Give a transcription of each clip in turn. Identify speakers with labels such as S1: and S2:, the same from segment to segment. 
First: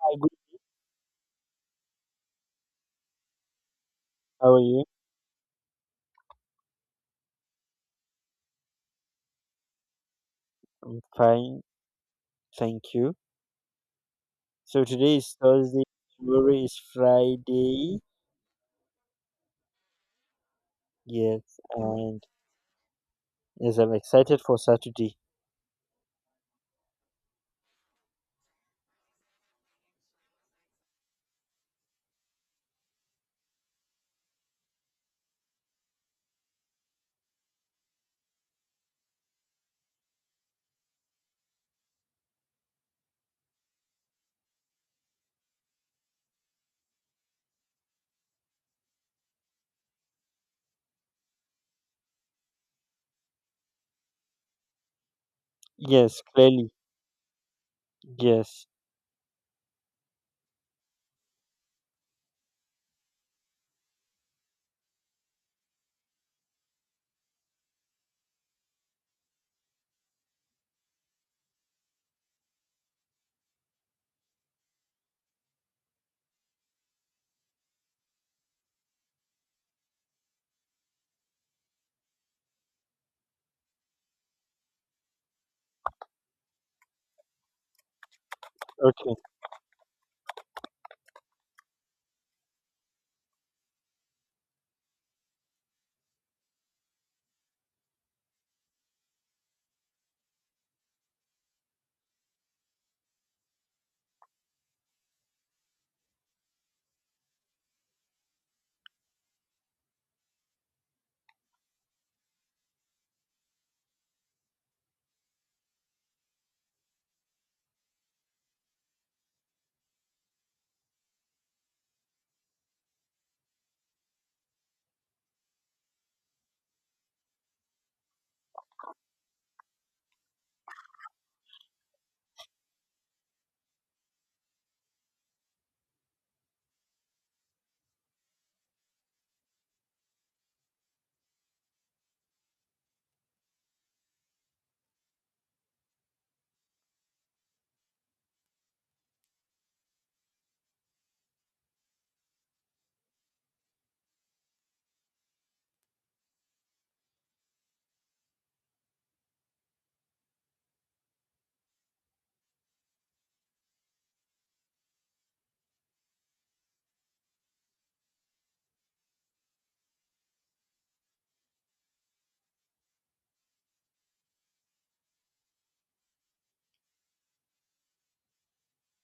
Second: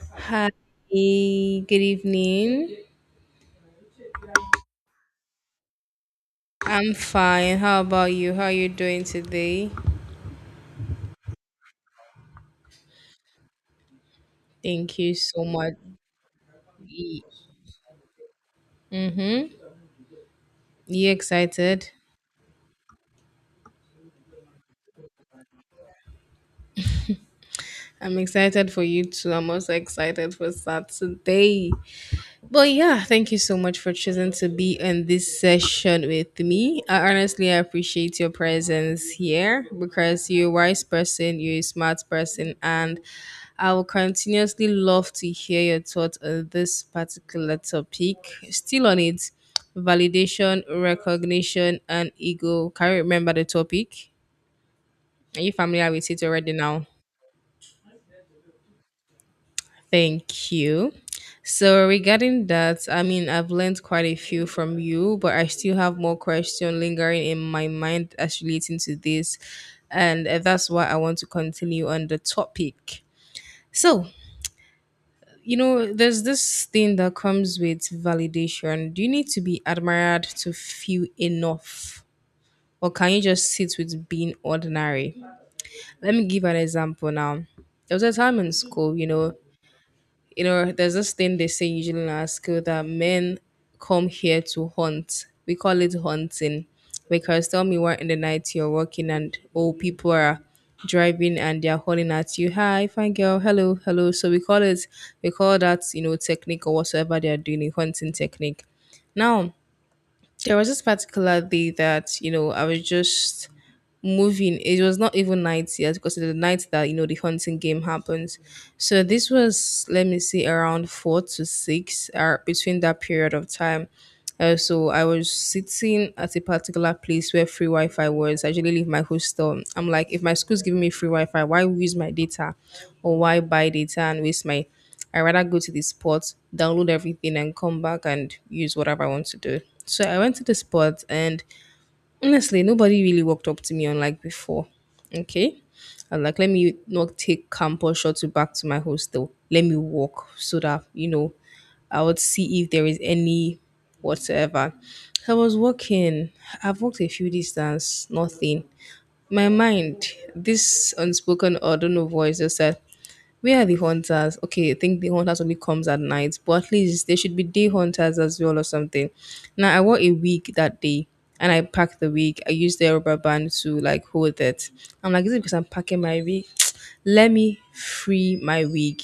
S1: Hi, good.
S2: Hi, good evening.
S1: How are you?
S2: I'm fine. How about you? How are you doing today?
S1: I'm fine, thank you. So
S2: Thank you
S1: today is
S2: so much.
S1: Thursday, tomorrow is Friday.
S2: Mm-hmm. You
S1: Yes,
S2: excited?
S1: and yes, I'm excited for Saturday.
S2: I'm excited for you too. I'm also excited for Saturday. But yeah, thank you so much for choosing to be in this session with me. I honestly appreciate your presence here because you're a wise person, you're a smart person, and I will continuously love to hear your thoughts on this particular topic. Still on it, validation, recognition, and ego. Can you remember the topic? Are you familiar with
S1: Yes,
S2: it already
S1: clearly.
S2: now?
S1: Yes.
S2: Thank you. So regarding that, I mean, I've learned quite a few from you, but I still have more questions lingering in my mind as relating to this, and that's why I want to continue on the topic. So, there's this thing that comes with validation. Do you need to be admired to feel enough, or can you just sit with being ordinary? Let me give an example now, there was a time in school,
S1: Okay.
S2: there's this thing they say usually in our school that men come here to hunt. We call it hunting. Because tell me, what in the night you're walking and old people are driving and they're hollering at you, hi, fine girl, hello, hello. So we call that, technique or whatsoever they are doing, a hunting technique. Now, there was this particular day that, I was just moving. It was not even night yet, because it's the night that you know the hunting game happens. So this was, let me see, around four to six or between that period of time. So I was sitting at a particular place where free Wi-Fi was. I usually leave my hostel. I'm like, if my school's giving me free Wi-Fi, why use my data, or why buy data and waste my? I rather go to the spot, download everything, and come back and use whatever I want to do. So I went to the spot and honestly, nobody really walked up to me unlike before. Okay? I'm like, let me not take campus shuttle back to my hostel. Let me walk so that, I would see if there is any whatsoever. So I was walking. I've walked a few distance, nothing. My mind, this unspoken or don't know voice just said, where are the hunters? Okay, I think the hunters only comes at night, but at least there should be day hunters as well or something. Now I wore a wig that day and I packed the wig. I used the rubber band to like hold it. I'm like, is it because I'm packing my wig? Let me free my wig.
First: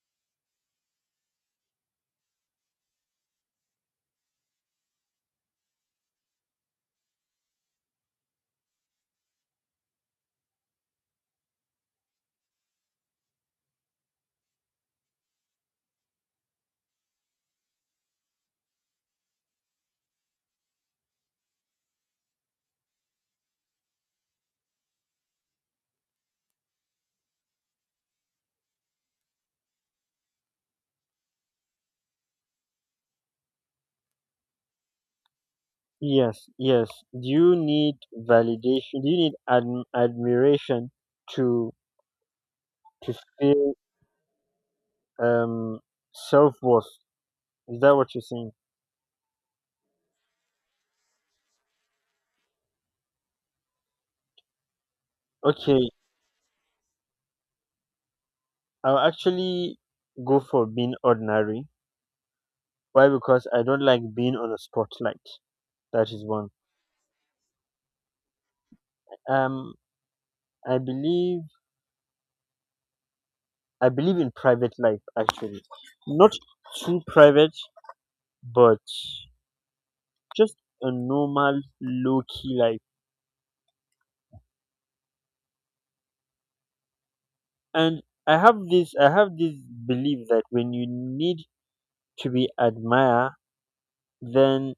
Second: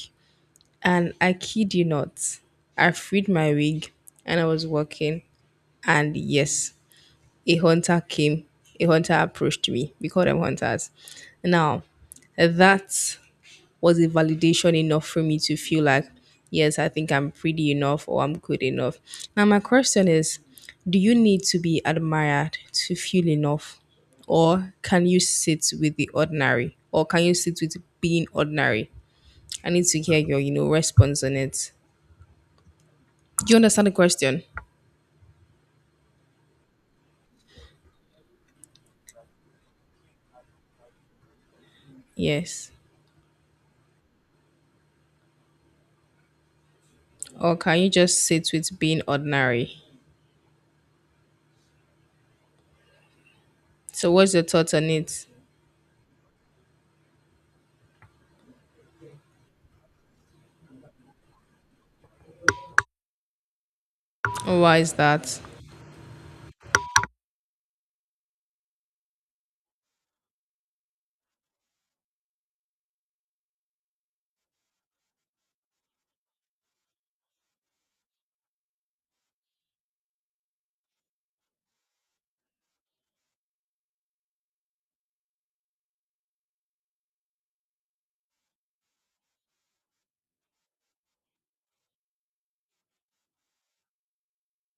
S2: And I kid you not, I freed my wig and I was walking. And yes, a hunter came. A hunter approached me. We call them hunters. Now, that, was it validation enough for me to feel like, yes, I think I'm pretty enough or I'm good enough? Now, my question is, do you need to be admired to feel enough? Or can you sit with the ordinary? Or can you sit with being ordinary? I need to hear your, response on it. Do you understand the question?
S1: Yes, yes. Do you need validation? Do you need admiration to
S2: Yes.
S1: to feel um self-worth?
S2: Or
S1: Is
S2: can you
S1: that what you're
S2: just sit
S1: saying?
S2: with being ordinary? So what's your thoughts on it?
S1: Okay, I'll actually go for being ordinary. Why? Because I don't like being on a
S2: Why is
S1: spotlight.
S2: that?
S1: That is one. Um, I believe I believe in private life actually, not too private, but just a normal low key life. And I have this belief that when you need to be admired, then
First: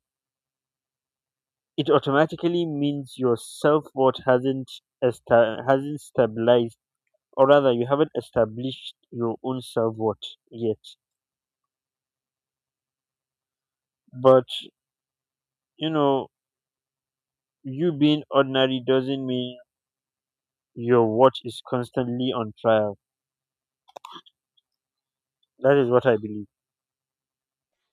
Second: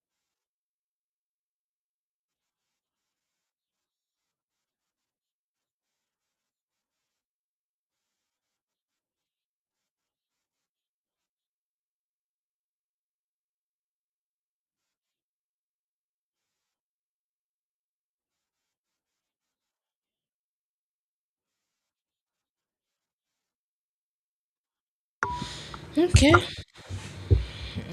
S1: it automatically means your self worth hasn't hasn't stabilized, or rather, you haven't established your own self worth yet. But you know, you being ordinary doesn't mean your watch is constantly on trial. That is what I
S2: Okay.
S1: believe.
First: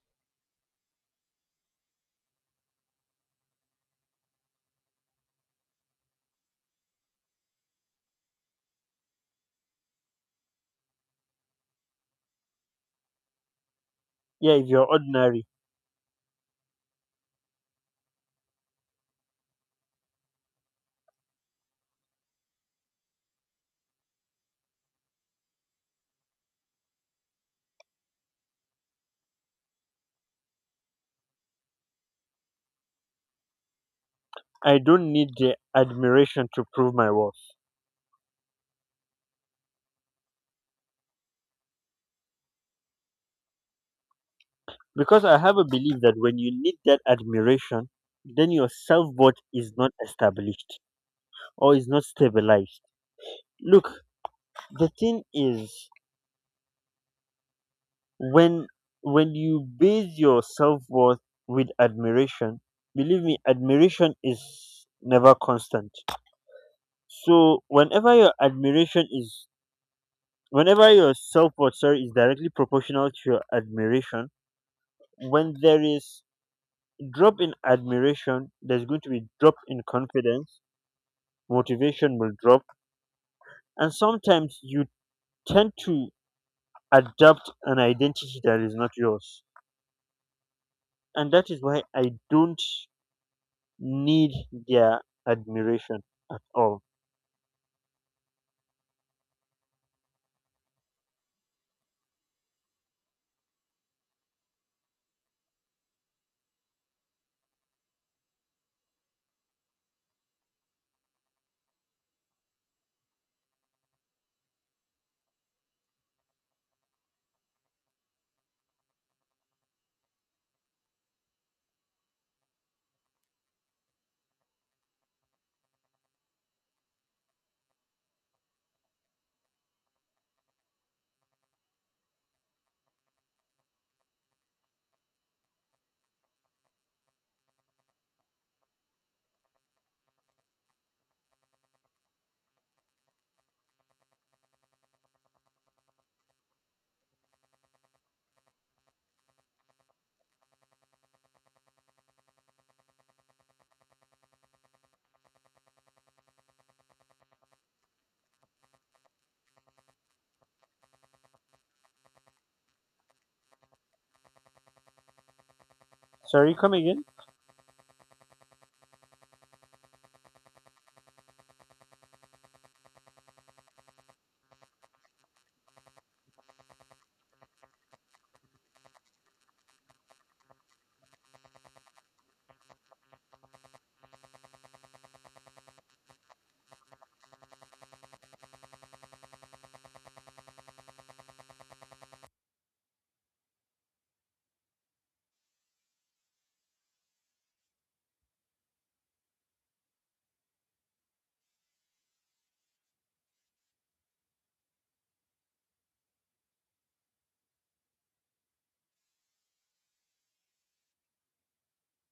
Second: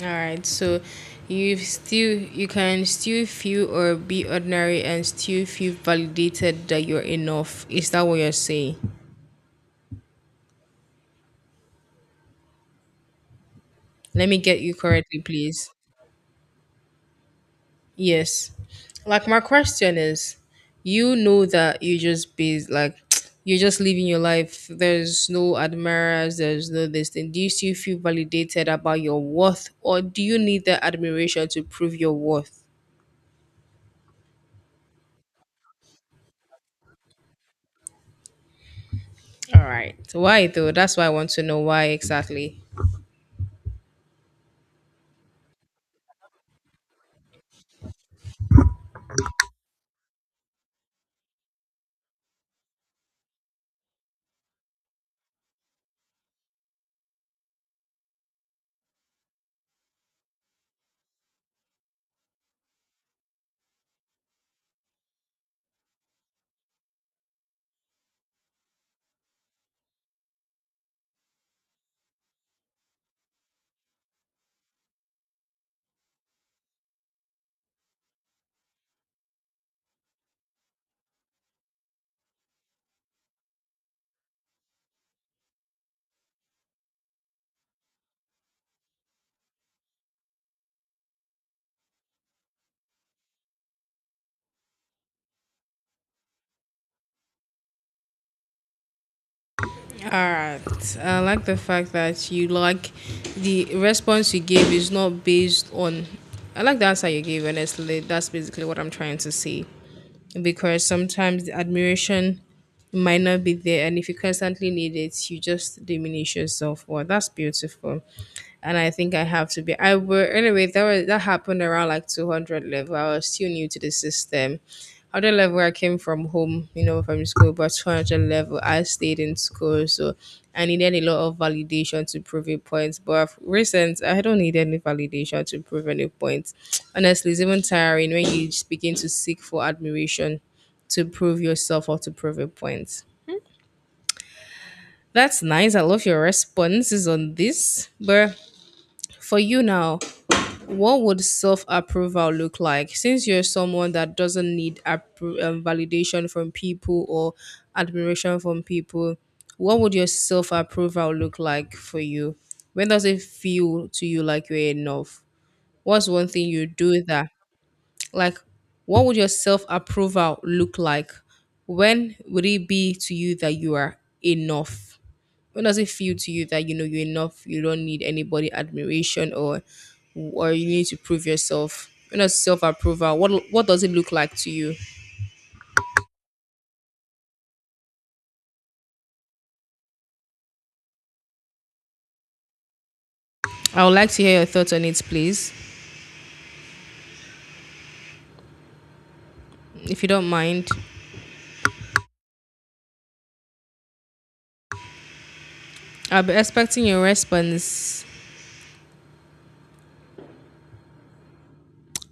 S2: All right, so you can still feel or be ordinary and still feel validated that you're enough. Is that what you're saying? Let me
S1: Yeah,
S2: get
S1: if
S2: you
S1: you're
S2: correctly,
S1: ordinary,
S2: please. Yes. Like my question is, you know that you just be like, you're just living your life. There's no admirers, there's no this thing. Do you still feel validated about your worth or do you need the admiration to prove your worth?
S1: I don't need the admiration to prove my worth.
S2: All right. Why though? That's why I want to know why exactly.
S1: Because I have a belief that when you need that admiration, then your self worth is not established or is not stabilized. Look, the thing is when when you base your self worth with admiration, believe me, admiration is never constant. So whenever your admiration is whenever your self worth, sorry, is directly proportional to your admiration, when there is drop in admiration, there's going to be drop in confidence, motivation will drop, and sometimes you tend to adopt an identity that is not yours. And that is why I don't need their admiration at all.
S2: All right. I like the fact that you like the response you gave is not based on. I like the answer you gave, honestly. That's basically what I'm trying to say. Because sometimes the admiration might not be there, and if you constantly need it, you just diminish yourself. Well, that's beautiful and I think I have to be. I were anyway. That was that happened around like 200 level. I was still new to the system. 100 level, I came from home, from school. But 200 level, I stayed in school, so I needed a lot of validation to prove a point. But of recent, I don't need any validation to prove any point. Honestly, it's even tiring when you begin to seek for admiration to prove yourself or to prove a point. That's nice. I love your responses on this. But for you now, what would self approval look like? Since you're someone that doesn't need validation from people or admiration from people, what would your self approval look like for you? When does it feel to you like you're enough? What's one thing
S1: Sorry,
S2: you
S1: come
S2: do
S1: again.
S2: that, like, what would your self approval look like? When would it be to you that you are enough? When does it feel to you that you know you're enough, you don't need anybody admiration, or you need to prove yourself? When does self-approval, what does it look like to you? I would like to hear your thoughts on it, please, if you don't mind. I'll be expecting your response.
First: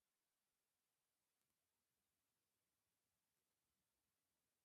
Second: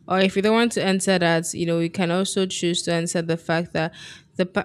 S2: Or if you don't want to answer that, you know, you can also choose to answer the fact that the pa-